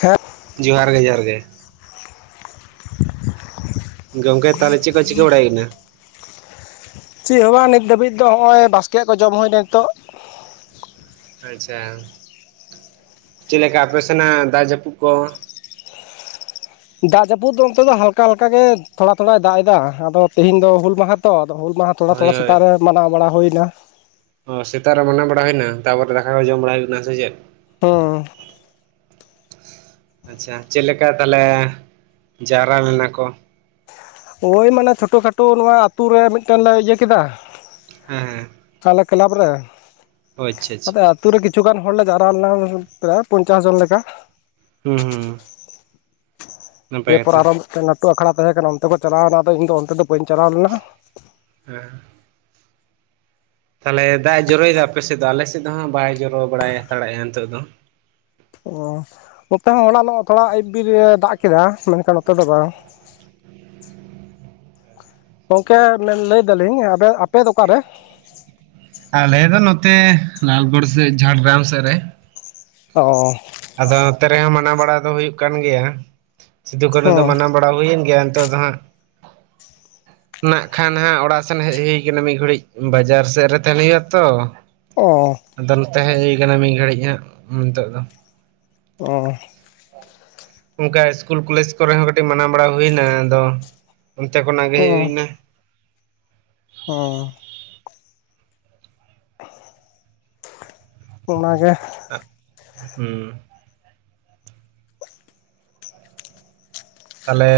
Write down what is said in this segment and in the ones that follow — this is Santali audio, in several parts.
ᱦᱮᱸ ᱡᱚᱦᱟᱨ ᱜᱮ ᱡᱚᱦᱟᱨ ᱜᱮ ᱜᱚᱝᱠᱮ ᱛᱟᱦᱞᱮ ᱪᱮᱫ ᱠᱚ ᱪᱤᱠᱟᱹ ᱵᱟᱲᱟᱭ ᱦᱩᱭᱱᱟ ᱪᱮᱫ ᱦᱚᱸ ᱵᱟᱝ ᱱᱤᱛ ᱫᱷᱟᱹᱵᱤᱡ ᱫᱚ ᱦᱚᱸᱜᱼᱚᱭ ᱵᱟᱥᱠᱮᱭᱟᱜ ᱠᱚ ᱡᱚᱢ ᱦᱳᱭᱱᱟ ᱱᱤᱛᱚᱜ ᱟᱪᱪᱷᱟ ᱪᱮᱫ ᱞᱮᱠᱟ ᱟᱯᱮ ᱥᱮᱱᱟᱜ ᱫᱟᱜ ᱡᱟᱹᱯᱩᱫ ᱠᱚ ᱫᱟᱜ ᱡᱟᱹᱯᱩᱫ ᱫᱚ ᱚᱱᱛᱮ ᱫᱚ ᱦᱟᱞᱠᱟ ᱦᱟᱞᱠᱟ ᱜᱮ ᱛᱷᱚᱲᱟ ᱛᱷᱚᱲᱟᱭ ᱫᱟᱜ ᱮᱫᱟ ᱟᱫᱚ ᱛᱤᱦᱮᱧ ᱫᱚ ᱦᱩᱞ ᱢᱟᱦᱟ ᱛᱚ ᱟᱫᱚ ᱦᱩᱞ ᱢᱟᱦᱟ ᱛᱷᱚᱲᱟ ᱦᱳᱭ ᱛᱷᱚᱲᱟ ᱦᱳᱭ ᱥᱮᱛᱟᱜ ᱨᱮ ᱢᱟᱱᱟᱣ ᱵᱟᱲᱟ ᱦᱩᱭᱱᱟ ᱚ ᱥᱮᱛᱟᱜ ᱨᱮ ᱢᱟᱱᱟ ᱵᱟᱲᱟ ᱦᱩᱭᱱᱟ ᱛᱟᱨᱯᱚᱨᱮ ᱛᱮ ᱫᱟᱠᱟ ᱠᱚ ᱡᱚᱢ ᱵᱟᱲᱟ ᱦᱩᱭᱩᱜ ᱠᱟᱱᱟ ᱥᱮ ᱪᱮᱫ ᱦᱩᱸ ᱟᱪᱪᱷᱟ ᱪᱮᱫ ᱞᱮᱠᱟ ᱛᱟᱦᱞᱮ ᱡᱟᱣᱨᱟ ᱞᱮᱱᱟ ᱠᱚ ᱳᱭ ᱢᱟᱱᱮ ᱪᱷᱳᱴᱳ ᱠᱷᱟᱴᱳ ᱱᱚᱣᱟ ᱟᱛᱩ ᱨᱮ ᱢᱤᱫᱴᱟᱝ ᱞᱮ ᱤᱭᱟᱹ ᱠᱮᱫᱟ ᱦᱮᱸ ᱟᱞᱮ ᱠᱞᱟᱵᱽ ᱨᱮ ᱚ ᱟᱪᱪᱷᱟ ᱟᱪᱪᱷᱟ ᱟᱫᱚ ᱟᱛᱩ ᱨᱮ ᱠᱤᱪᱷᱩ ᱜᱟᱱ ᱦᱚᱲᱞᱮ ᱡᱟᱣᱨᱟ ᱞᱮᱱᱟ ᱯᱨᱟᱭ ᱯᱚᱧᱪᱟᱥ ᱡᱚᱱ ᱞᱮᱠᱟ ᱦᱩᱸ ᱦᱩᱸ ᱫᱤᱭᱮ ᱱᱟᱯᱟᱭ ᱯᱚᱨ ᱠᱟᱛᱷᱟ ᱟᱨᱚ ᱢᱤᱫᱴᱟᱹᱝ ᱞᱟᱹᱴᱩ ᱟᱠᱷᱲᱟ ᱛᱟᱦᱮᱸ ᱠᱟᱱᱟ ᱚᱱᱛᱮ ᱠᱚ ᱪᱟᱞᱟᱣᱱᱟ ᱟᱫᱚ ᱤᱧ ᱫᱚ ᱚᱱᱛᱮ ᱫᱚ ᱵᱟᱹᱧ ᱪᱟᱞᱟᱣ ᱞᱮᱱᱟ ᱦᱮᱸ ᱛᱟᱦᱞᱮ ᱫᱟᱜ ᱮ ᱡᱚᱨᱚᱭᱮᱫᱟ ᱟᱯᱮ ᱥᱮᱫ ᱫᱚ ᱟᱞᱮ ᱥᱮᱫ ᱫᱚ ᱦᱟᱸᱜ ᱵᱟᱭ ᱡᱚᱨᱚ ᱵᱟᱲᱟᱭ ᱦᱟᱛᱟᱲᱮᱜᱼᱟ ᱱᱤᱛᱚᱜ ᱫᱚ ᱚ ᱱᱚᱛᱮ ᱦᱚᱸ ᱦᱚᱞᱟᱱᱚᱜ ᱛᱷᱚᱲᱟ ᱟᱭᱩᱵ‌ᱵᱤᱨᱮ‌ ᱫᱟᱜ ᱠᱮᱫᱟ ᱢᱮᱱᱠᱷᱟᱱ ᱱᱚᱛᱮ ᱫᱚ ᱵᱟᱝ ᱜᱚᱝᱠᱮ ᱢᱮᱱ ᱞᱟᱹᱭ ᱫᱟᱞᱤᱧ ᱟᱵᱮ ᱟᱯᱮ ᱫᱚ ᱚᱠᱟ ᱨᱮ ᱟᱞᱮ ᱫᱚ ᱱᱚᱛᱮ ᱞᱟᱞᱜᱚᱲ ᱥᱮᱫ ᱡᱷᱟᱲᱜᱨᱟᱢ ᱥᱮᱫ ᱨᱮ ᱚ ᱟᱫᱚ ᱱᱚᱛᱮ ᱨᱮᱦᱚᱸ ᱢᱟᱱᱟᱣ ᱵᱟᱲᱟ ᱫᱚ ᱦᱩᱭᱩᱜ ᱠᱟᱱ ᱜᱮᱭᱟ ᱥᱤᱫᱩ ᱠᱟᱱᱩ ᱫᱚ ᱦᱚᱸ ᱢᱟᱱᱟᱣ ᱵᱟᱲᱟ ᱦᱩᱭᱮᱱ ᱜᱮᱭᱟ ᱱᱤᱛᱚᱜ ᱫᱚ ᱦᱟᱸᱜ ᱱᱟᱜ ᱠᱷᱟᱱ ᱦᱟᱸᱜ ᱚᱲᱟᱜ ᱥᱮᱱ ᱦᱮᱡ ᱦᱩᱭ ᱠᱟᱱᱟ ᱢᱤᱫ ᱜᱷᱩᱲᱤᱡ, ᱵᱟᱡᱟᱨ ᱥᱮᱫ ᱨᱮ ᱛᱟᱦᱮᱱ ᱦᱩᱭᱩᱜᱼᱟ ᱛᱚ ᱚ ᱟᱫᱚ ᱱᱚᱛᱮ ᱦᱮᱡ ᱦᱩᱭ ᱠᱟᱱᱟ ᱢᱤᱫ ᱜᱷᱟᱹᱲᱤᱡ ᱦᱟᱸᱜ ᱱᱤᱛᱳᱜ ᱫᱚ ᱚ ᱚᱱᱠᱟ ᱤᱥᱠᱩᱞ ᱠᱚᱞᱮᱡᱽ ᱠᱚᱨᱮ ᱦᱚᱸ ᱠᱟᱹᱴᱤᱡ ᱢᱟᱱᱟᱣ ᱵᱟᱲᱟ ᱦᱩᱭ ᱮᱱᱟ ᱟᱫᱚ ᱚᱱᱛᱮ ᱠᱷᱚᱱᱟᱜ ᱜᱮ ᱚ ᱦᱮᱡ ᱦᱩᱭ ᱮᱱᱟ ᱚ ᱚᱱᱟᱜᱮ ᱟᱜ ᱦᱩᱸ ᱛᱟᱦᱞᱮ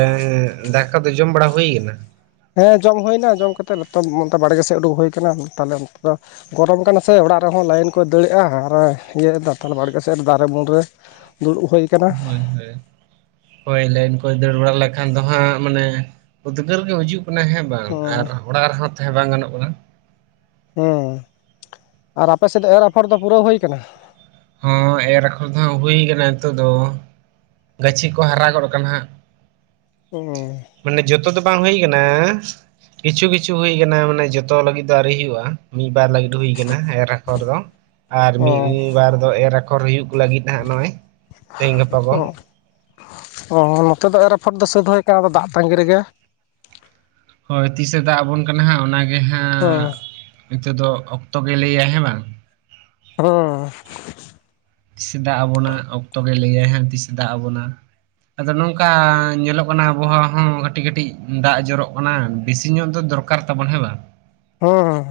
ᱫᱟᱠᱟ ᱫᱚ ᱡᱚᱢ ᱵᱟᱲᱟ ᱦᱩᱭ ᱠᱟᱱᱟ ᱦᱮᱸ ᱡᱚᱢ ᱦᱩᱭᱱᱟ ᱡᱚᱢ ᱠᱟᱛᱮᱫ ᱱᱚᱛᱮ ᱵᱟᱲᱜᱮ ᱥᱮᱫ ᱩᱰᱩᱠ ᱦᱩᱭ ᱟᱠᱟᱱᱟ ᱛᱟᱦᱞᱮ ᱚᱱᱛᱮ ᱫᱚ ᱜᱚᱨᱚᱢ ᱠᱟᱱᱟ ᱥᱮ ᱚᱲᱟᱜ ᱨᱮᱦᱚᱸ ᱞᱟᱭᱤᱱ ᱠᱚᱭ ᱫᱟᱹᱲᱮᱜᱼᱟ ᱟᱨ ᱤᱭᱟᱹ ᱫᱟ ᱚᱱᱛᱮ ᱵᱟᱲᱜᱮ ᱥᱮᱫ ᱨᱮ ᱫᱟᱨᱮ ᱩᱢᱩᱞ ᱨᱮ ᱫᱩᱲᱩᱵ ᱦᱩᱭ ᱠᱟᱱᱟ ᱦᱳᱭ ᱱᱚᱸᱰᱮ ᱦᱳᱭ ᱞᱟᱭᱤᱱ ᱠᱚᱭ ᱫᱟᱹᱲ ᱵᱟᱲᱟ ᱞᱮᱠᱷᱟᱱ ᱫᱚ ᱦᱟᱸᱜ ᱢᱟᱱᱮ ᱩᱫᱽᱜᱟᱹᱨ ᱜᱮ ᱦᱩᱡᱩᱜ ᱠᱟᱱᱟ ᱦᱮᱸ ᱵᱟᱝ ᱟᱨ ᱦᱩᱸ ᱚᱲᱟᱜ ᱨᱮᱦᱚᱸ ᱛᱟᱦᱮᱸ ᱵᱟᱝ ᱜᱟᱱᱚᱜ ᱠᱟᱱᱟ ᱦᱩᱸ ᱟᱨ ᱟᱯᱮ ᱥᱮᱫ ᱫᱚ ᱮᱨ ᱟᱯᱷᱚᱨ ᱫᱚ ᱯᱩᱨᱟᱹᱣ ᱦᱩᱭ ᱠᱟᱱᱟ ᱦᱚᱸ ᱮᱨ ᱟᱠᱷᱚᱨ ᱫᱚ ᱦᱟᱸᱜ ᱦᱩᱭ ᱟᱠᱟᱱᱟ ᱱᱤᱛᱚᱜ ᱫᱚ ᱜᱟᱹᱪᱷᱤ ᱠᱚ ᱦᱟᱨᱟ ᱜᱚᱫ ᱠᱟᱱᱟ ᱦᱟᱸᱜ ᱩᱸᱻ ᱢᱟᱱᱮ ᱡᱚᱛᱚ ᱫᱚ ᱵᱟᱝ ᱦᱩᱭ ᱠᱟᱱᱟ ᱠᱤᱪᱷᱩ ᱠᱤᱪᱷᱩ ᱦᱩᱭ ᱠᱟᱱᱟ ᱢᱟᱱᱮ ᱡᱚᱛᱚ ᱞᱟᱹᱜᱤᱫ ᱫᱚ ᱟᱹᱣᱨᱤ ᱦᱩᱭᱩᱜᱼᱟ ᱢᱤᱫ ᱵᱟᱨ ᱞᱟᱹᱜᱤᱫ ᱦᱩᱭ ᱠᱟᱱᱟ ᱮᱨ ᱟᱠᱷᱚᱨ ᱫᱚ ᱟᱨ ᱚ ᱢᱤᱫ ᱵᱟᱨ ᱫᱚ ᱮᱨ ᱟᱠᱷᱚᱨ ᱦᱩᱭᱩᱜ ᱞᱟᱹᱜᱤᱫ ᱦᱟᱸᱜ ᱱᱚᱜᱼᱚᱭ ᱛᱮᱦᱤᱧ ᱜᱟᱯᱟ ᱠᱚ ᱚ ᱚ ᱱᱚᱛᱮ ᱫᱚ ᱮᱨ ᱟᱯᱷᱚᱨ ᱫᱚ ᱥᱟᱹᱫ ᱦᱩᱭ ᱟᱠᱟᱱᱟ ᱟᱫᱚ ᱫᱟᱜ ᱛᱟᱺᱜᱤ ᱨᱮᱜᱮ ᱦᱳᱭ ᱛᱤᱥᱮ ᱫᱟᱜ ᱟᱵᱚᱱ ᱠᱟᱱᱟ ᱦᱟᱸᱜ ᱚᱱᱟ ᱜᱮ ᱦᱟᱸᱜ ᱚᱸ᱾ ᱱᱤᱛᱚᱜ ᱫᱚ ᱚᱠᱛᱚ ᱜᱮ ᱞᱟᱹᱭᱟᱭ ᱦᱮᱸ ᱵᱟᱝ? ᱦᱳ᱾ ᱛᱤᱥᱮ ᱫᱟᱜ ᱟᱵᱚᱱᱟ ᱚᱠᱛᱚ ᱜᱮ ᱞᱟᱹᱭᱟᱭ ᱦᱟᱸᱜ ᱛᱤᱥᱮ ᱫᱟᱜ ᱟᱵᱚᱱᱟ᱾ ᱟᱫᱚ ᱱᱚᱝᱠᱟ ᱧᱮᱞᱚᱜ ᱠᱟᱱᱟ ᱟᱵᱚᱦᱟᱸ ᱦᱚᱸ ᱠᱟᱹᱴᱤᱡ ᱠᱟᱹᱴᱤᱡ ᱫᱟᱜ ᱡᱚᱨᱚᱜ ᱠᱟᱱᱟ ᱵᱮᱥᱤ ᱧᱚᱜ ᱫᱚ ᱫᱚᱨ ᱠᱟᱨ ᱛᱟᱵᱚᱱ ᱦᱮᱸ ᱵᱟ? ᱦᱩᱸ᱾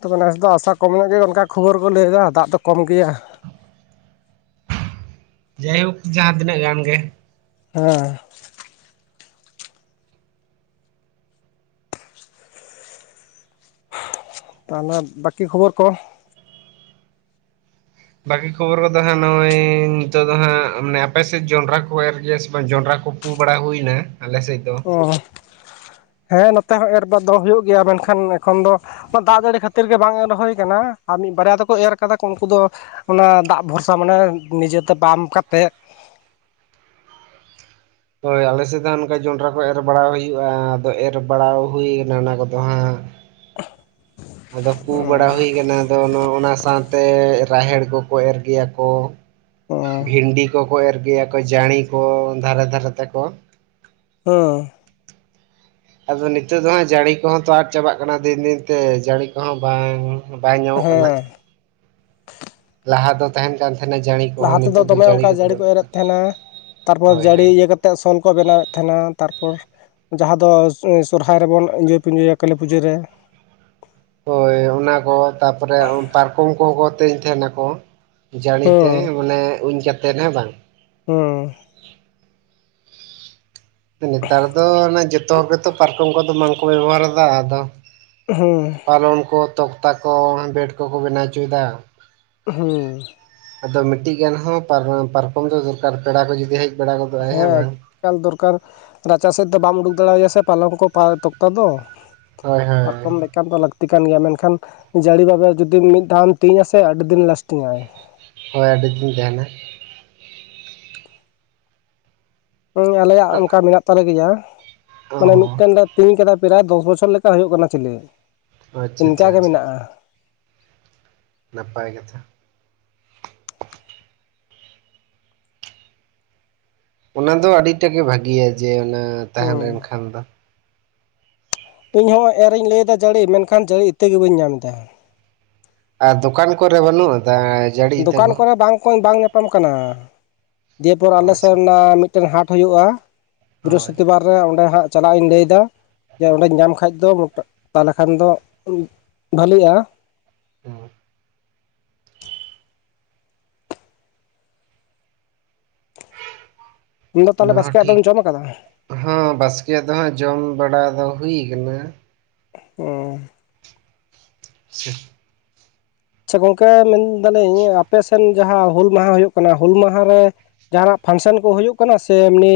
ᱛᱚᱵᱮ ᱱᱮᱥ ᱫᱚ ᱟᱥᱟ ᱠᱚᱢ ᱧᱚᱸᱜ ᱜᱮ ᱚᱱᱠᱟ ᱠᱷᱚᱵᱚᱨ ᱠᱚ ᱞᱟᱹᱭᱫᱟ ᱫᱟᱜ ᱫᱚ ᱠᱚᱢ ᱜᱮᱭᱟ᱾ ᱡᱟᱭᱦᱳᱠ ᱡᱟᱦᱟᱸ ᱛᱤᱱᱟᱹᱜ ᱜᱟᱱ ᱜᱮ᱾ ᱦᱮᱸ᱾ ᱛᱟᱦᱚᱞᱮᱫ ᱵᱟᱠᱤ ᱠᱷᱚᱵᱚᱨ ᱠᱚ ᱵᱟᱹᱠᱤ ᱠᱷᱚᱵᱚᱨ ᱠᱚᱫᱚ ᱦᱟᱸᱜ ᱱᱚᱜᱼᱚᱭ ᱱᱤᱛᱚᱜ ᱫᱚ ᱦᱟᱸᱜ ᱢᱟᱱᱮ ᱟᱯᱮ ᱥᱮᱫ ᱡᱚᱸᱰᱨᱟ ᱠᱚ ᱮᱨ ᱜᱮᱭᱟ ᱥᱮ ᱵᱟᱝ ᱡᱚᱸᱰᱨᱟ ᱠᱚ? ᱯᱩ ᱵᱟᱲᱟ ᱦᱩᱭ ᱱᱟ ᱟᱞᱮ ᱥᱮᱫ ᱫᱚ᱾ ᱚ, ᱦᱮᱸ ᱱᱚᱛᱮ ᱦᱚᱸ ᱮᱨ ᱵᱟᱫ ᱫᱚᱦᱟ ᱦᱩᱭᱩᱜ ᱜᱮᱭᱟ ᱢᱮᱱᱠᱷᱟᱱ ᱮᱠᱷᱚᱱ ᱫᱚ ᱫᱟᱜ ᱡᱟᱹᱲᱤ ᱠᱷᱟᱹᱛᱤᱨ ᱜᱮ ᱵᱟᱝ ᱮᱨ ᱦᱳᱭ ᱠᱟᱱᱟ ᱟᱨ ᱢᱤᱫ ᱵᱟᱨᱭᱟ ᱫᱚᱠᱚ ᱮᱨ ᱠᱟᱫᱟ ᱠᱚ ᱩᱱᱠᱩ ᱫᱚ᱾ ᱚᱱᱮ ᱫᱟᱜ ᱵᱷᱚᱨᱥᱟ ᱢᱟᱱᱮ ᱱᱤᱡᱮᱛᱮ ᱯᱟᱢ ᱠᱟᱛᱮᱜ᱾ ᱦᱳᱭ ᱟᱞᱮ ᱥᱮᱫ ᱫᱚ ᱦᱟᱸᱜ ᱚᱱᱠᱟ ᱡᱚᱱᱰᱨᱟ ᱠᱚ ᱮᱨ ᱵᱟᱲᱟ ᱦᱩᱭᱩᱜᱼᱟ ᱟᱫᱚ ᱮᱨ ᱵᱟᱲᱟᱣ ᱦᱩᱭ ᱠᱟᱱᱟ ᱚᱱᱟ ᱠᱚᱫᱚ ᱦᱟᱸᱜ᱾ [inaudible] ᱟᱫᱚ ᱯᱩ ᱵᱟᱲᱟ ᱦᱩᱭ ᱠᱟᱱᱟ ᱟᱫᱚ ᱚᱱᱟ ᱚᱱᱟ ᱥᱟᱶᱛᱮ ᱨᱟᱦᱮᱲ ᱠᱚᱠᱚ ᱮᱨ ᱜᱮᱭᱟ ᱠᱚ᱾ ᱦᱮᱸ ᱵᱷᱤᱱᱰᱤ ᱠᱚᱠᱚ ᱮᱨ ᱜᱮᱭᱟ ᱠᱚ ᱡᱟᱹᱲᱤ ᱠᱚ ᱫᱷᱟᱨᱮ ᱫᱷᱟᱨᱮ ᱛᱮᱠᱚ ᱦᱮᱸ᱾ ᱟᱫᱚ ᱱᱤᱛᱳᱜ ᱫᱚ ᱦᱟᱸᱜ ᱡᱟᱹᱲᱤ ᱠᱚᱦᱚᱸ ᱛᱚ ᱟᱫ ᱪᱟᱵᱟᱜ ᱠᱟᱱᱟ ᱫᱤᱱ ᱫᱤᱱ ᱛᱮ ᱡᱟᱹᱲᱤ ᱠᱚᱦᱚᱸ ᱵᱟᱝ ᱵᱟᱭ ᱧᱟᱢᱚᱜ ᱠᱟᱱᱟ᱾ ᱦᱮᱸ ᱞᱟᱦᱟ ᱫᱚ ᱛᱟᱦᱮᱱ ᱠᱟᱱ ᱛᱟᱦᱮᱱᱟ ᱡᱟᱹᱲᱤ ᱠᱚᱦᱚᱸ ᱞᱟᱦᱟ ᱛᱮᱫᱚ ᱱᱤᱛᱚᱜ ᱫᱚ ᱫᱚᱢᱮ ᱚᱱᱠᱟ ᱠᱚᱫᱚ ᱡᱟᱹᱲᱤ ᱠᱚ ᱵᱟᱹᱱᱩᱜ ᱠᱟᱫᱟ᱾ ᱮᱨᱮᱫ ᱛᱟᱦᱮᱸᱱᱟ ᱛᱟᱨᱯᱚᱨ ᱦᱳᱭ ᱡᱟᱹᱲᱤ ᱦᱳᱭ ᱤᱭᱟᱹ ᱠᱟ ᱛᱮ ᱥᱚᱞ ᱠᱚ ᱵᱮᱱᱟᱣᱮᱫ ᱛᱟᱦᱮᱱᱟ ᱛᱟᱨᱯᱚᱨ ᱡᱟᱦᱟᱸ ᱫᱚ ᱥᱚ-ᱥᱚᱨᱦᱟᱭ ᱨᱮᱵᱚᱱ ᱤᱡᱟᱹᱭ ᱯᱤᱸᱡᱚᱭᱟ ᱠᱟᱹᱞᱤ ᱯᱩᱡᱟᱹ ᱨᱮ᱾ ᱦᱳᱭ ᱚᱱᱟ ᱠᱚ ᱛᱟᱯᱚᱨᱮ ᱩᱢ ᱯᱟᱨᱠᱚᱢ ᱠᱚᱦᱚᱸ ᱠᱚ ᱛᱮᱧ ᱛᱟᱦᱮᱱᱟ ᱠᱚ᱾ ᱡᱟᱹᱲᱤ ᱛᱮ ᱦᱮᱸ ᱢᱟᱱᱮ ᱩᱧ ᱠᱟᱛᱮᱫ ᱦᱮᱸ ᱵᱟᱝ? ᱦᱩᱸ᱾ ᱱᱮᱛᱟᱨ ᱫᱚ ᱚᱱᱟ ᱡᱚᱛᱚ ᱦᱚ ᱜᱮᱛᱚ ᱯᱟᱨᱠᱚᱢ ᱠᱚᱫᱚ ᱵᱟᱝᱠᱚ ᱵᱮᱵᱚᱦᱟᱨ ᱫᱟ ᱟᱫᱚ᱾ ᱦᱩᱸ᱾ ᱯᱟᱞᱚᱱ ᱠᱚ ᱛᱚᱠᱛᱟ ᱠᱚ ᱵᱮᱰ ᱠᱚᱠᱚ ᱵᱮᱱᱟᱣ ᱪᱩᱭ ᱫᱟ᱾ ᱩᱸᱦᱩᱸ᱾ ᱟᱫᱚ ᱢᱤᱫᱴᱤᱡ ᱜᱟᱱ ᱦᱚᱸ ᱯᱟᱨ-ᱯᱟᱨᱠᱚᱢ ᱫᱚᱭ ᱫᱚᱨᱠᱟᱨ ᱯᱮᱲᱟ ᱠᱚ ᱡᱩᱫᱤ ᱦᱮᱡ ᱵᱟᱲᱟ ᱜᱚᱫᱚᱜᱼᱟᱭ ᱦᱮᱸ ᱵᱟᱝ? ᱮᱠᱟᱞ ᱫᱚᱨᱠᱟᱨ ᱨᱟᱪᱟ ᱥᱮᱫ ᱫᱚ ᱵᱟᱢ ᱩᱰᱩᱠ ᱫᱟᱲᱮᱣᱟᱭᱟ ᱥᱮ ᱯᱟᱞᱚᱝ ᱠᱚ ᱯᱟ ᱛᱚᱠᱛᱟ ᱫᱚ᱾ ᱦᱳᱭ ᱦᱳᱭ ᱯᱟᱨᱠᱚᱢ ᱞᱟᱹ ᱠᱟᱨ ᱫᱚ ᱞᱟᱹᱠᱛᱤ ᱠᱟᱱ ᱜᱮᱭᱟ ᱢᱮᱱᱠᱷᱟᱱ ᱡᱟᱹᱲᱤ ᱵᱟᱵᱮᱨ ᱡᱩᱫᱤ ᱢᱤᱫ ᱫᱷᱟᱣᱮᱢ ᱛᱤᱧ ᱟᱥᱮ ᱟᱹᱰᱤ ᱫᱤᱱ ᱞᱟᱥᱴᱤᱝ ᱟᱭ᱾ ᱦᱳᱭ ᱟᱹᱰᱤ ᱫᱤᱱ ᱛᱟᱦᱮᱱᱟ᱾ ᱦᱩᱸ ᱟᱞᱮᱭᱟᱜ ᱚᱱᱠᱟ ᱢᱮᱱᱟᱜ ᱛᱟᱞᱮ ᱜᱮᱭᱟ ᱚ ᱢᱟᱱᱮ ᱢᱤᱫᱴᱮᱱ ᱞᱮ ᱛᱤᱧ ᱠᱟᱫᱟ ᱯᱨᱟᱭ ᱫᱚᱥ ᱵᱚᱪᱷᱚᱨ ᱞᱮᱠᱟ ᱦᱩᱭᱩᱜ ᱠᱟᱱᱟ ᱪᱤᱞᱮ᱾ ᱚ ᱟᱪᱪᱷᱟ ᱟᱪᱪᱷᱟ ᱟᱪᱪᱷᱟ᱾ ᱱᱟᱯᱟᱭ ᱠᱟᱛᱷᱟ᱾ ᱚᱱᱟ ᱫᱚ ᱟᱹᱰᱤᱴᱟ ᱜᱮ ᱵᱷᱟᱹᱜᱤᱭᱟ ᱡᱮ ᱚᱱᱟ ᱛᱟᱦᱮᱸ ᱦᱩᱸ ᱞᱮᱱᱠᱷᱟᱱ ᱫᱚ᱾ ᱤᱧᱦᱚᱸ ᱮᱨᱤᱧ ᱞᱟᱹᱭᱮᱫᱟ ᱡᱟᱹᱲᱤ ᱢᱮᱱᱠᱷᱟᱱ ᱡᱟᱹᱲᱤ ᱤᱛᱟᱹ ᱜᱮ ᱵᱟᱹᱧ ᱧᱟᱢ ᱫᱟ᱾ ᱟᱨ ᱫᱚᱠᱟᱱ ᱠᱚᱨᱮ ᱵᱟᱹᱱᱩᱜ ᱟᱫᱟ᱾ ᱡᱟᱹᱲᱤ ᱤᱛᱟᱹ ᱫᱚᱠᱟᱱ ᱠᱚ ᱠᱚᱨᱮ ᱵᱟᱝ ᱠᱚ ᱵᱟᱝ ᱧᱟᱯᱟᱢ ᱠᱟᱱᱟ ᱫᱤᱭᱮᱯᱚᱨ ᱟᱞᱮᱥᱮᱜ ᱟᱪᱪᱷᱟ ᱨᱮᱱᱟᱜ ᱢᱤᱫ ᱴᱮᱱ ᱦᱟᱴ ᱦᱩᱭᱩᱜᱼᱟ ᱦᱳᱭ ᱵᱨᱤᱦᱚᱥᱯᱚᱛᱤ ᱵᱟᱨ ᱨᱮ ᱚᱸᱰᱮ ᱦᱟᱸᱜ ᱪᱟᱞᱟᱜ ᱤᱧ ᱞᱟᱹᱭᱮ ᱫᱟ᱾ ᱡᱮ ᱚᱸᱰᱮᱧ ᱧᱟᱢ ᱠᱷᱟᱡ ᱫᱚ ᱢᱚᱴᱟ ᱛᱟᱦᱚᱞᱮ ᱠᱷᱟᱱ ᱫᱚ ᱩᱸᱜ ᱵᱷᱟᱹᱞᱤᱜᱼᱟ᱾ ᱦᱮᱸ᱾ ᱟᱢᱫᱚ ᱛᱟᱦᱚᱞᱮ ᱵᱟᱥᱠᱮᱭᱟᱜ ᱫᱚᱢ ᱡᱚᱢ ᱟᱠᱟᱫᱟ? ᱦᱩᱸ ᱵᱟᱥᱠᱮ ᱫᱚ ᱦᱟᱸᱜ ᱡᱚᱢ ᱵᱟᱲᱟ ᱫᱚ ᱦᱩᱭ ᱟᱠᱟᱱᱟ᱾ ᱚᱸ [inaudible] ᱟᱪᱪᱷᱟ ᱜᱚᱝᱠᱮ ᱢᱮᱱᱫᱟᱞᱤᱧ ᱟᱯᱮ ᱥᱮᱱ ᱡᱟᱦᱟᱸ ᱦᱩᱞ ᱢᱟᱦᱟ ᱦᱩᱭᱩᱜ ᱠᱟᱱᱟ ᱦᱩᱞ ᱢᱟᱦᱟᱨᱮ ᱡᱟᱦᱱᱟᱜ ᱯᱷᱟᱱᱥᱟᱱ ᱠᱚ ᱦᱩᱭᱩᱜ ᱠᱟᱱᱟ ᱥᱮ ᱮᱢᱱᱤ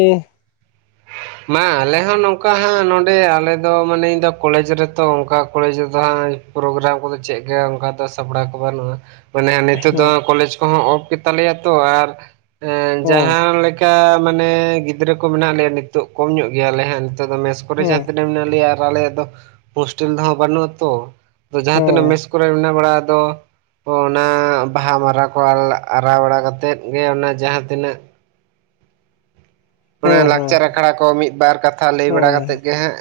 ᱢᱟ ᱟᱞᱮ ᱦᱚᱸ ᱱᱚᱝᱠᱟ ᱦᱟᱸᱜ ᱱᱚᱰᱮ ᱟᱞᱮᱫᱚ ᱢᱟᱱᱮ ᱤᱧ ᱫᱚ ᱠᱚᱞᱮᱡᱽ ᱨᱮᱛᱚ ᱚᱱᱠᱟ ᱠᱚᱞᱮᱡᱽ ᱨᱮᱫᱚ ᱦᱟᱸᱜ ᱯᱨᱚᱜᱨᱟᱢ ᱠᱚᱫᱚ ᱪᱮᱫ ᱞᱮᱠᱟ ᱚᱝᱠᱟ ᱫᱚ ᱥᱟᱯᱲᱟᱣ ᱠᱚ ᱵᱟᱹᱱᱩᱜᱼᱟ᱾ ᱢᱟᱱᱮ ᱱᱤᱛᱚᱜ ᱫᱚ ᱦᱩᱸ ᱠᱚᱞᱮᱡᱽ ᱠᱚᱦᱚᱸ ᱚᱯᱷ ᱜᱮᱛᱟᱞᱮᱭᱟ ᱛᱚ ᱟᱨ ᱦᱩᱸ ᱡᱟᱦᱟᱸᱞᱮ ᱠᱟ ᱢᱟᱱᱮ ᱜᱤᱫᱽᱨᱟᱹ ᱠᱚ ᱢᱮᱱᱟᱜ ᱞᱮᱭᱟ ᱱᱤᱛᱚᱜ ᱠᱚᱢ ᱧᱚᱜ ᱜᱮᱭᱟᱞᱮ ᱦᱟᱜ ᱱᱤᱛᱚᱜ ᱫᱚ ᱢᱮᱥ ᱠᱚᱨᱮ ᱦᱩᱸ ᱡᱟᱦᱟᱸ ᱛᱤᱱᱟᱹᱜ ᱢᱮᱱᱟᱭᱟ ᱟᱨ ᱟᱞᱮᱭᱟᱜ ᱫᱚ ᱦᱳᱥᱴᱮᱞ ᱫᱚ ᱦᱟᱸᱜ ᱵᱟᱹᱱᱩᱜᱼᱟ ᱛᱚ ᱡᱟᱦᱟᱸ ᱦᱩᱸ ᱛᱤᱱᱟᱹᱜ ᱢᱮᱥ ᱠᱚᱨᱮ ᱢᱮᱱᱟᱜ ᱵᱟᱲᱟ ᱫᱚ ᱚ ᱚᱱᱟ ᱵᱟᱦᱟ ᱢᱟᱨᱟ ᱠᱚ ᱟᱨᱟ ᱵᱟᱲᱟ ᱠᱟᱛᱮᱫ ᱜᱮ ᱚᱱᱟ ᱡᱟᱦᱟᱸ ᱛᱤᱱᱟᱹᱜ ᱢᱟᱱᱮ ᱦᱩᱸ ᱦᱩᱸ ᱞᱟᱠᱪᱟᱨ ᱟᱠᱷᱲᱟ ᱠᱚ ᱢᱤᱫᱼᱵᱟᱨ ᱠᱟᱛᱷᱟ ᱞᱟᱹᱭ ᱵᱟᱲᱟ ᱦᱩᱸ ᱠᱟᱛᱮᱫ ᱜᱮ ᱦᱟᱸᱜ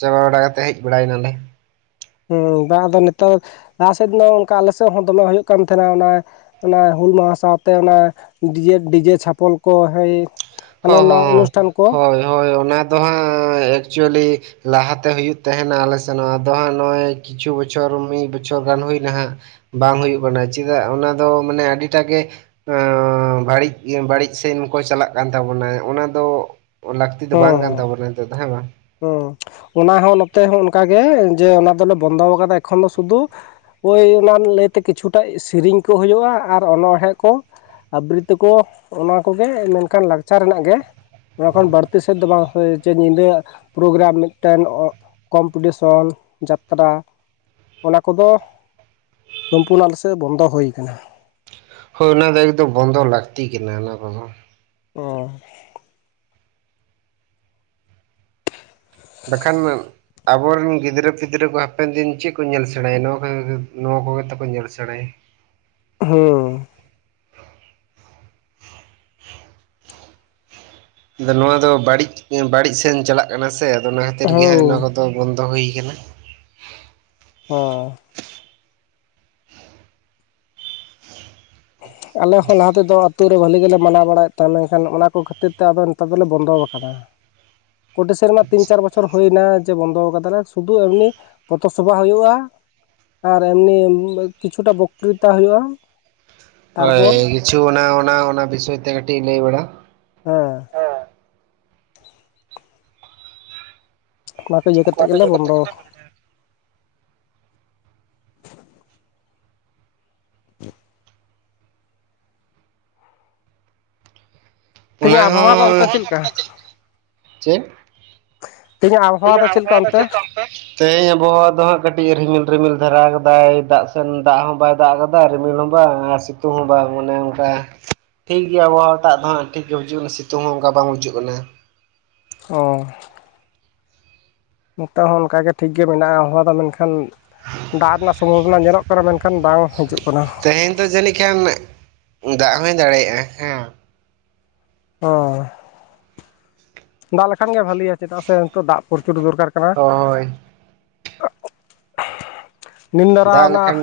ᱪᱟᱵᱟ ᱵᱟᱲᱟ ᱠᱟᱛᱮᱜ ᱦᱮᱡ ᱵᱟᱲᱟᱭ ᱱᱟᱞᱮ᱾ ᱦᱮᱸ ᱵᱟᱝ ᱟᱫᱚ ᱱᱤᱛᱚ ᱞᱟᱦᱟ ᱥᱮᱜ ᱫᱚ ᱚᱝᱠᱟ ᱟᱞᱮ ᱥᱮᱜ ᱦᱚᱸ ᱫᱚᱢᱮ ᱦᱳᱭᱳᱜ ᱠᱟᱱ ᱛᱟᱦᱮᱱᱟ ᱚᱱᱟ ᱚᱱᱟ ᱦᱩᱞ ᱢᱟᱦᱟ ᱥᱟᱶᱛᱮ ᱚᱱᱟ ᱰᱤᱡᱮ ᱰᱤᱡᱮ ᱪᱷᱟᱯᱚᱞ ᱠᱚ ᱦᱳᱭ ᱦᱟᱱᱟ ᱦᱚᱸ ᱱᱟᱣᱟ ᱦᱚᱸ ᱚᱱᱩᱥᱴᱷᱟᱱ ᱠᱚ᱾ ᱦᱳᱭ ᱦᱳᱭ ᱚᱱᱟ ᱫᱚ ᱦᱟᱸᱜ ᱮᱠᱪᱩᱭᱮᱞᱤ ᱞᱟᱦᱟᱛᱮ ᱦᱩᱭᱩᱜ ᱛᱟᱦᱮᱱᱟ ᱟᱞᱮ ᱥᱮᱱ ᱦᱚᱸ ᱟᱫᱚ ᱦᱟᱸᱜ ᱱᱚᱜᱼᱚᱭ ᱠᱤᱪᱷᱩ ᱵᱚᱪᱷᱚᱨ ᱢᱤᱜ ᱵᱚᱪᱷᱚᱨ ᱜᱟᱱ ᱦᱩᱭ ᱱᱟᱦᱟᱜ᱾ ᱵᱟᱝ ᱦᱩᱭᱩᱜ ᱠᱟᱱᱟ ᱪᱤᱫᱟᱜ ᱚᱱᱟ ᱫᱚ ᱢᱟᱱᱮ ᱟᱹᱰᱤᱴᱟᱜ ᱜᱮ ᱚᱸ ᱵᱟᱹᱲᱤᱡ ᱤᱭᱟᱹ ᱵᱟᱹᱲᱤᱡ ᱥᱮᱱ ᱠᱚ ᱪᱟᱞᱟᱜ ᱠᱟᱱ ᱛᱟᱵᱚᱱᱟ ᱚᱱᱟ ᱫᱚ ᱞᱟᱹᱠᱛᱤ ᱫᱚ ᱵᱟᱝ ᱠᱟᱱ ᱛᱟᱵᱚᱱᱟᱭ ᱱᱤᱛᱳᱜ ᱫᱚ ᱦᱮᱸ ᱵᱟᱝ᱾ ᱦᱩᱸ ᱚᱱᱟ ᱦᱚᱸ ᱱᱚᱛᱮ ᱦᱚᱸ ᱚᱱᱠᱟᱜᱮ ᱡᱮ ᱚᱱᱟ ᱫᱚᱞᱮ ᱵᱚᱱᱫᱚ ᱠᱟᱫᱟ ᱮᱠᱷᱚᱱ ᱫᱚ ᱥᱩᱫᱩ ᱳᱭ ᱚᱱᱟ ᱞᱟᱹᱭᱛᱮ ᱠᱤᱪᱷᱩᱴᱟᱜ ᱥᱤᱨᱤᱧ ᱠᱚ ᱦᱩᱭᱩᱜᱼᱟ ᱟᱨ ᱚᱱᱚᱬᱦᱮᱸ ᱠᱚ᱾ ᱟᱵᱨᱤᱛ ᱛᱚᱠᱚ ᱚᱱᱟ ᱠᱚᱜᱮ ᱢᱮᱱᱠᱷᱟᱱ ᱞᱟᱠᱪᱟᱨ ᱨᱮᱱᱟᱜ ᱜᱮ᱾ ᱚᱱᱟ ᱠᱷᱚᱱ ᱵᱟᱹᱲᱛᱤ ᱥᱮᱫ ᱫᱚ ᱵᱟᱝ ᱦᱳᱭ ᱪᱚᱭ ᱧᱤᱫᱟᱹ ᱯᱨᱳᱜᱨᱟᱢ ᱢᱤᱫᱴᱮᱱ ᱚᱜ ᱠᱚᱢᱯᱤᱴᱤᱥᱚᱱ ᱡᱟᱛᱨᱟ ᱚᱱᱟ ᱠᱚᱫᱚ ᱥᱚᱢᱯᱩᱱᱱᱚ ᱟᱞᱮᱥᱮᱜ ᱵᱚᱱᱫᱚ ᱦᱳᱭ ᱠᱟᱱᱟ᱾ ᱦᱳᱭ ᱚᱱᱟ ᱫᱚ ᱮᱠᱫᱚᱢ ᱵᱚᱱᱫᱚ ᱞᱟᱹᱠᱛᱤ ᱠᱮᱱᱟ ᱚᱱᱟ ᱠᱚᱫᱚ᱾ ᱚᱸ ᱵᱟᱠᱷᱟᱱ ᱟᱵᱚᱨᱮᱱ ᱜᱤᱫᱽᱨᱟᱹ ᱯᱤᱫᱽᱨᱟᱹ ᱠᱚ ᱦᱟᱯᱮᱱ ᱫᱤᱱ ᱪᱮᱜ ᱠᱚ ᱧᱮᱞ ᱥᱮᱬᱟᱭᱟ ᱱᱚᱣᱟ ᱠᱚᱜᱮ ᱱᱚᱣᱟ ᱠᱚᱜᱮ ᱛᱚ ᱠᱚ ᱧᱮᱞ ᱥᱮᱬᱟᱭᱟ᱾ ᱦᱩᱸ ᱟᱫᱚ ᱱᱚᱣᱟ ᱫᱚ ᱵᱟᱹᱲᱤᱡ ᱵᱟᱹᱲᱤᱡ ᱥᱮᱱ ᱪᱟᱞᱟᱜ ᱠᱟᱱᱟ ᱥᱮ ᱟᱫᱚ ᱚᱱᱟ ᱠᱷᱟᱹᱛᱤᱨ ᱜᱮ ᱦᱟᱸᱜ ᱱᱚᱣᱟ ᱦᱩᱸ ᱠᱚᱫᱚ ᱫᱚ ᱵᱚᱱᱫᱚ ᱦᱩᱭ ᱠᱟᱱᱟ᱾ ᱦᱚᱸ ᱟᱞᱮ ᱦᱚᱸ ᱞᱟᱦᱟ ᱛᱮᱫᱚ ᱛᱩᱨᱮ ᱵᱷᱟᱹᱞᱤ ᱜᱮᱞᱮ ᱢᱟᱱᱟᱣ ᱵᱟᱲᱟᱭᱮᱫ ᱛᱟᱦᱮᱸᱱ ᱢᱮᱝᱠᱷᱟᱱ ᱚᱱᱟ ᱠᱚ ᱠᱷᱟᱹᱛᱤᱨ ᱛᱮ ᱟᱫᱚ ᱱᱤᱛᱟᱨ ᱫᱚᱞᱮ ᱵᱚᱱᱫᱚᱣ ᱠᱟᱫᱟ ᱯᱳᱴᱮ ᱥᱮᱨᱢᱟ ᱛᱤᱱ ᱪᱟᱨ ᱵᱚᱪᱷᱚᱨ ᱦᱳᱭᱱᱟ ᱡᱮ ᱵᱚᱱᱫᱚ ᱟᱠᱟᱫᱟᱞᱮ ᱥᱩᱫᱷᱩ ᱮᱢᱱᱤ ᱯᱚᱛᱷᱚ ᱥᱚᱵᱷᱟ ᱦᱳᱭᱳᱜᱼᱟ᱾ ᱟᱨ ᱮᱢᱱᱤ ᱠᱤᱪᱷᱩᱴᱟ ᱵᱚᱠᱛᱨᱤᱛᱟ ᱦᱳᱭᱳᱜᱼᱟ᱾ ᱦᱳᱭ ᱠᱤᱪᱷᱩ ᱚᱱᱟ ᱚᱱᱟ ᱚᱱᱟ ᱵᱤᱥᱚᱭ ᱛᱮ ᱠᱟᱹᱴᱤᱜ ᱞᱟᱹᱭ ᱵᱟᱲᱟ᱾ ᱦᱮᱸ ᱚᱱᱟ ᱠᱚ ᱤᱭᱟᱹ ᱠᱟᱛᱮᱜ ᱜᱮᱞᱮ ᱵᱚᱱᱫᱚ [inaudible] ᱚᱱᱟ ᱛᱮᱦᱮᱧᱟᱜ ᱟᱵᱚᱦᱟᱣᱟ ᱫᱚ ᱚᱱᱛᱮ ᱪᱮᱫ ᱞᱮᱠᱟ? ᱪᱮᱜ? ᱛᱮᱦᱮᱧᱟᱜ ᱟᱵᱚᱦᱟᱣᱟ ᱫᱚ ᱪᱮᱫᱠᱟ? ᱛᱮᱦᱮᱧ ᱟᱵᱚᱦᱟᱣᱟ ᱫᱚ ᱦᱟᱸᱜ ᱠᱟᱹᱴᱤᱡ ᱨᱤᱢᱤᱞ ᱨᱤᱢᱤᱞ ᱫᱷᱟᱨᱟᱣ ᱠᱟᱫᱟᱭ ᱫᱟᱜ ᱥᱮᱱ ᱫᱟᱜ ᱦᱚᱸ ᱵᱟᱭ ᱫᱟᱜ ᱠᱟᱫᱟᱭ ᱨᱤᱢᱤᱞ ᱦᱚᱸ ᱵᱟᱝ ᱟᱨ ᱥᱤᱛᱩᱝ ᱦᱚᱸ ᱵᱟᱝ ᱚᱱᱮ ᱚᱝᱠᱟ ᱴᱷᱤᱠ ᱜᱮᱭᱟ ᱟᱵᱚᱦᱟᱣᱟ ᱴᱟᱜ ᱫᱚ ᱦᱟᱸᱜ ᱴᱷᱤᱠ ᱜᱮ ᱵᱩᱡᱩᱜ ᱠᱟᱱᱟ ᱥᱤᱛᱩᱝ ᱦᱚᱸ ᱚᱝᱠᱟ ᱵᱟᱝ ᱵᱩᱡᱩᱜ ᱠᱟᱱᱟ ᱚ ᱱᱤᱛᱚᱜ ᱦᱚᱸ ᱚᱱᱠᱟᱜ ᱜᱮ ᱴᱷᱤᱠ ᱜᱮ ᱢᱮᱱᱟᱜᱼᱟ ᱟᱵᱦᱟᱣᱟ ᱫᱚ ᱢᱮᱱᱠᱷᱟᱱ ᱫᱟᱜ ᱨᱮᱱᱟᱜ ᱥᱚᱢᱵᱷᱚᱵᱚᱱᱟ ᱧᱮᱞᱚᱜ ᱠᱟᱱᱟ ᱢᱮᱱᱠᱷᱟᱱ ᱵᱟᱝ ᱦᱤᱡᱩᱜ ᱠᱟᱱᱟ ᱛᱮᱦᱮᱧ ᱫᱚ ᱡᱟᱹᱱᱤᱡ ᱠᱷᱟᱱ ᱫᱟᱜ ᱦᱚᱸᱭ ᱫᱟᱲᱮᱭᱟᱜᱼᱟ, ᱦᱮᱸ ᱦᱚᱭ ᱫᱟᱜ ᱞᱮᱠᱷᱟᱱ ᱜᱮ ᱵᱷᱟᱞᱤᱭᱟ ᱪᱮᱫᱟᱜ ᱥᱮ ᱱᱤᱛᱚᱜ ᱫᱟᱜ ᱯᱚᱨᱪᱩᱨ ᱫᱚᱨᱠᱟᱨ ᱠᱟᱱᱟ ᱦᱳᱭ ᱱᱤᱱ ᱫᱟᱨᱟ ᱫᱟᱜ ᱚᱱᱟ ᱞᱮᱠᱷᱟᱱ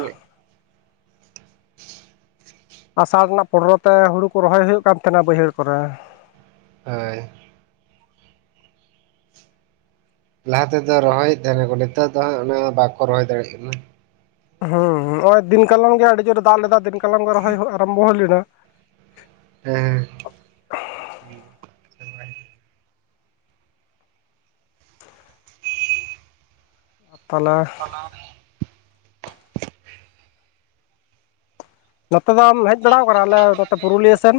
ᱟᱥᱟᱲ ᱨᱮᱱᱟᱜ ᱯᱚᱱᱨᱚ ᱛᱮ ᱦᱩᱲᱩ ᱠᱚ ᱨᱚᱦᱚᱭ ᱦᱩᱭᱩᱜ ᱠᱟᱱ ᱛᱟᱦᱮᱱᱟ ᱵᱟᱹᱭᱦᱟᱹᱲ ᱠᱚᱨᱮ ᱦᱳᱭ ᱞᱟᱦᱟ ᱛᱮᱫᱚ ᱨᱚᱦᱚᱭᱮᱫ ᱛᱟᱦᱮᱱᱟᱠᱚ ᱱᱮᱛᱟᱨ ᱫᱚ ᱦᱟᱸᱜ ᱚᱱᱮ ᱵᱟᱠᱚ ᱨᱚᱦᱚᱭ ᱫᱟᱲᱮᱭᱟᱜ ᱠᱟᱱᱟ ᱦᱩᱸ ᱦᱩᱸ ᱦᱚᱸᱜ-ᱚᱭ ᱫᱤᱱ ᱠᱟᱞᱚᱢ ᱜᱮ ᱟᱹᱰᱤ ᱡᱳᱨᱮ ᱫᱟᱜ ᱞᱮᱫᱟ ᱫᱤᱱ ᱠᱟᱞᱚᱢ ᱜᱮ ᱨᱚᱦᱚᱭ ᱦᱳᱜ ᱟᱨᱚᱢᱵᱚ ᱦᱳᱭ ᱞᱮᱱᱟ ᱦᱮᱸ ᱛᱟᱞᱟ ᱛᱟᱞᱟ ᱨᱮ ᱱᱚᱛᱮ ᱫᱚᱢ ᱦᱮᱡ ᱵᱟᱲᱟᱣ ᱟᱠᱟᱱᱟ ᱟᱞᱮ ᱱᱚᱛᱮ ᱯᱩᱨᱩᱞᱤᱭᱟᱹ ᱥᱮᱱ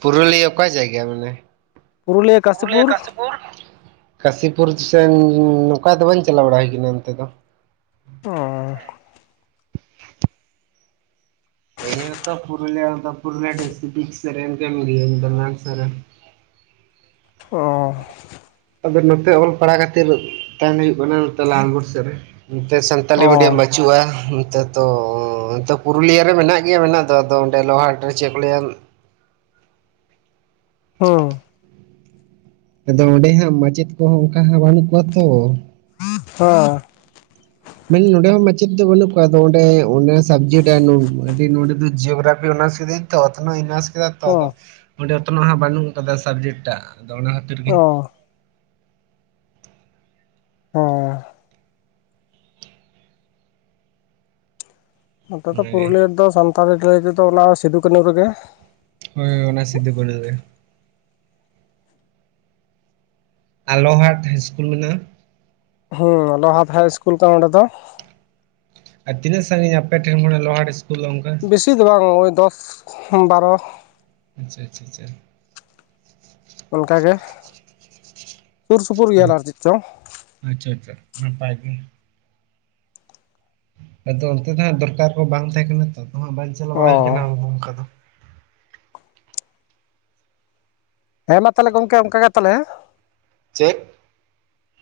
ᱯᱩᱨᱩᱞᱤᱭᱟᱹ ᱚᱠᱟ ᱡᱟᱭᱜᱟ ᱵᱚᱞᱮ ᱯᱩᱨᱩᱞᱤᱭᱟᱹ ᱠᱟᱥᱤᱯᱩᱨ ᱠᱟᱥᱤᱯᱩᱨ ᱥᱮᱱ ᱱᱚᱝᱠᱟ ᱫᱚ ᱵᱟᱹᱧ ᱪᱟᱞᱟᱣ ᱵᱟᱲᱟ ᱦᱩᱭ ᱠᱟᱱᱟ ᱚᱱᱛᱮ ᱫᱚ ᱚ ᱤᱧ ᱦᱚᱸᱛᱚ ᱯᱩᱨᱩᱞᱤᱭᱟᱹ ᱨᱮᱫᱚ ᱯᱩᱨᱤᱞᱤᱭᱟᱹ ᱰᱤᱥᱴᱤᱠ ᱥᱮᱫ ᱨᱮᱱ ᱜᱮ ᱠᱟᱱ ᱜᱤᱭᱟᱹᱧ ᱵᱚᱞᱮ, ᱫᱚᱢᱟᱱ ᱥᱟᱨᱟ ᱚ ᱟᱫᱚ ᱱᱚᱛᱮ ᱚᱞ ᱯᱟᱲᱦᱟᱣ ᱠᱷᱟᱹᱛᱤᱨ ᱛᱟᱦᱮᱱ ᱦᱩᱭᱩᱜ ᱠᱟᱱᱟ ᱱᱚᱛᱮ ᱞᱟᱞᱜᱚᱲ ᱥᱮᱫ ᱨᱮ ᱱᱚᱛ ᱥᱟᱱᱛᱟᱞᱤ ᱚ ᱢᱤᱰᱤᱭᱟᱢ ᱵᱟ ᱵᱟᱪᱩᱜ-ᱟ ᱱᱚᱛᱮ ᱛᱚ ᱱᱚᱛᱮ ᱯᱩᱨᱩᱞᱤᱭᱟᱹ ᱨᱮ ᱢᱮᱱᱟᱜ ᱜᱮᱭᱟ ᱢᱮᱱᱟᱜ ᱫᱚ ᱟᱫᱚ ᱚᱸᱰᱮ ᱞᱚᱦᱟᱴᱨᱮ ᱪᱮᱫ ᱠᱚ ᱞᱟᱹᱭᱟ ᱦᱩᱸ ᱟᱫᱚ ᱚᱸᱰᱮ ᱦᱟᱸᱜ ᱢᱟᱪᱮᱫ ᱠᱚᱦᱚᱸ ᱚᱝᱠᱟ ᱦᱟᱸᱜ ᱵᱟᱹᱱᱩᱜ ᱠᱚᱣᱟ ᱛᱚ ᱦᱳᱭ ᱦᱮᱸ ᱱᱚᱸᱰᱮ ᱦᱚᱸ ᱢᱟᱪᱮᱫ ᱫᱚ ᱵᱟᱹᱱᱩᱜ ᱠᱚᱣᱟ ᱟᱫᱚ ᱚᱸᱰᱮ ᱥᱟᱵᱽᱡᱮᱠᱴ [unintelligible] ᱱᱚᱰᱮ ᱫᱚ ᱡᱤᱭᱳᱜᱨᱟᱯᱷᱤ ᱚᱱᱟᱥ ᱠᱮᱫᱟᱹᱧ ᱛᱚ, ᱚᱛᱱᱚᱜ ᱤᱧ ᱚᱱᱟᱥ ᱠᱮᱫᱟ ᱛᱚ ᱟᱫᱚ ᱚ ᱚᱸᱰᱮ ᱛᱚ ᱱᱚᱣᱟ ᱦᱚᱸ ᱵᱟᱹᱱᱩᱜ ᱟᱠᱟᱫᱟ ᱥᱟᱵᱡᱮᱠᱴᱟᱜ ᱟᱫᱚ ᱚᱱᱟ ᱠᱷᱟᱹᱛᱤᱨ ᱜᱮ ᱚ ᱦᱮᱸ ᱱᱚᱛᱮ ᱫᱚ ᱚᱱᱟᱜᱮ ᱯᱩᱨᱩᱞᱤᱭᱟᱹ ᱨᱮᱫᱚ ᱥᱟᱱᱛᱟᱲᱤ ᱞᱟᱹᱭ ᱛᱮᱫᱚ ᱚᱱᱟ ᱥᱤᱫᱩ ᱠᱟᱹᱱᱩ ᱨᱮᱜᱮ ᱦᱳᱭ ᱚᱱᱟ ᱥᱤᱫᱩ ᱠᱟᱱᱩ ᱜᱮ ᱟᱨ ᱞᱚᱦᱟᱴ ᱦᱟᱭ ᱤᱥᱠᱩᱞ ᱢᱮᱱᱟᱜᱼᱟ ᱦᱳᱭ ᱞᱚᱦᱟᱴ ᱦᱟᱭ ᱤᱥᱠᱩᱞ ᱛᱚ ᱱᱚᱸᱰᱮ ᱫᱚ ᱟᱨ ᱛᱤᱱᱟᱹᱜ ᱥᱟᱺᱤᱧ ᱟᱯᱮᱷᱮᱱ ᱠᱷᱚᱱᱟᱜ ᱞᱚᱦᱟᱴ ᱤᱥᱠᱩᱞ ᱫᱚ ᱜᱚᱝ ᱵᱤᱥᱤ ᱫᱚ ᱵᱟᱝ ᱳᱭ ᱫᱚᱥ ᱵᱟᱨᱚ ᱟᱪᱪᱷᱟ ᱟᱪᱪᱷᱟ ᱟᱪᱪᱷᱟ ᱚᱱᱠᱟᱜᱮ ᱥᱩᱨᱥᱩᱯᱩᱨ ᱜᱮᱭᱟᱞᱮ ᱦᱳᱭ ᱟᱨ ᱪᱮᱫ ᱪᱚᱝ ᱟᱪᱪᱷᱟ ᱟᱪᱪᱷᱟ ᱱᱟᱯᱟᱭ ᱜᱮ ᱟᱫᱚ ᱚᱱᱛᱮ ᱫᱚ ᱦᱟᱸᱜ ᱫᱚᱨᱠᱟᱨ ᱠᱚ ᱵᱟᱝ ᱛᱟᱦᱮᱸ ᱠᱟᱱᱟ ᱛᱚ ᱦᱟᱸᱜ ᱵᱟᱝ ᱪᱟᱞᱟᱣ ᱚ ᱵᱟᱲᱟ ᱦᱩᱭ ᱠᱟᱱᱟ ᱚᱱᱠᱟ ᱫᱚ ᱦᱮᱸ ᱢᱟ ᱛᱟᱞᱦᱮ ᱜᱚᱝᱠᱮ ᱚᱱᱠᱟ ᱜᱮ ᱛᱟᱞᱦᱮ, ᱦᱮᱸ ᱪᱮᱫ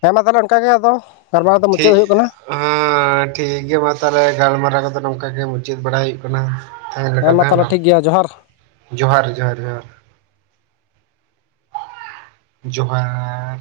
ᱦᱮᱸ ᱢᱟ ᱛᱟᱞᱦᱮ ᱚᱱᱠᱟᱜᱮ ᱟᱫᱚ ᱜᱟᱞᱢᱟᱨᱟᱣ ᱫᱚ ᱢᱩᱪᱟᱹᱫ ᱴᱷᱤᱠ ᱦᱩᱭᱩᱜ ᱠᱟᱱᱟ ᱦᱮᱸ ᱴᱷᱤᱠ ᱜᱮᱭᱟ ᱢᱟ ᱛᱟᱦᱞᱮ ᱜᱟᱞᱢᱟᱨᱟᱣ ᱠᱚᱫᱚ ᱱᱚᱝᱠᱟ ᱜᱮ ᱢᱩᱪᱟᱹᱫ ᱵᱟᱲᱟ ᱦᱩᱭᱩᱜ ᱠᱟᱱᱟ ᱛᱮᱦᱮᱧ ᱞᱮᱠᱟ ᱫᱚ ᱢᱟ ᱦᱮᱸ ᱛᱟᱦᱚᱞᱮ ᱵᱟᱝ, ᱴᱷᱤᱠ ᱜᱮᱭᱟ ᱡᱚᱦᱟᱨ ᱡᱚᱦᱟᱨ ᱡᱚᱦᱟᱨ ᱡᱚᱦᱟᱨ ᱡᱚᱦᱟᱨ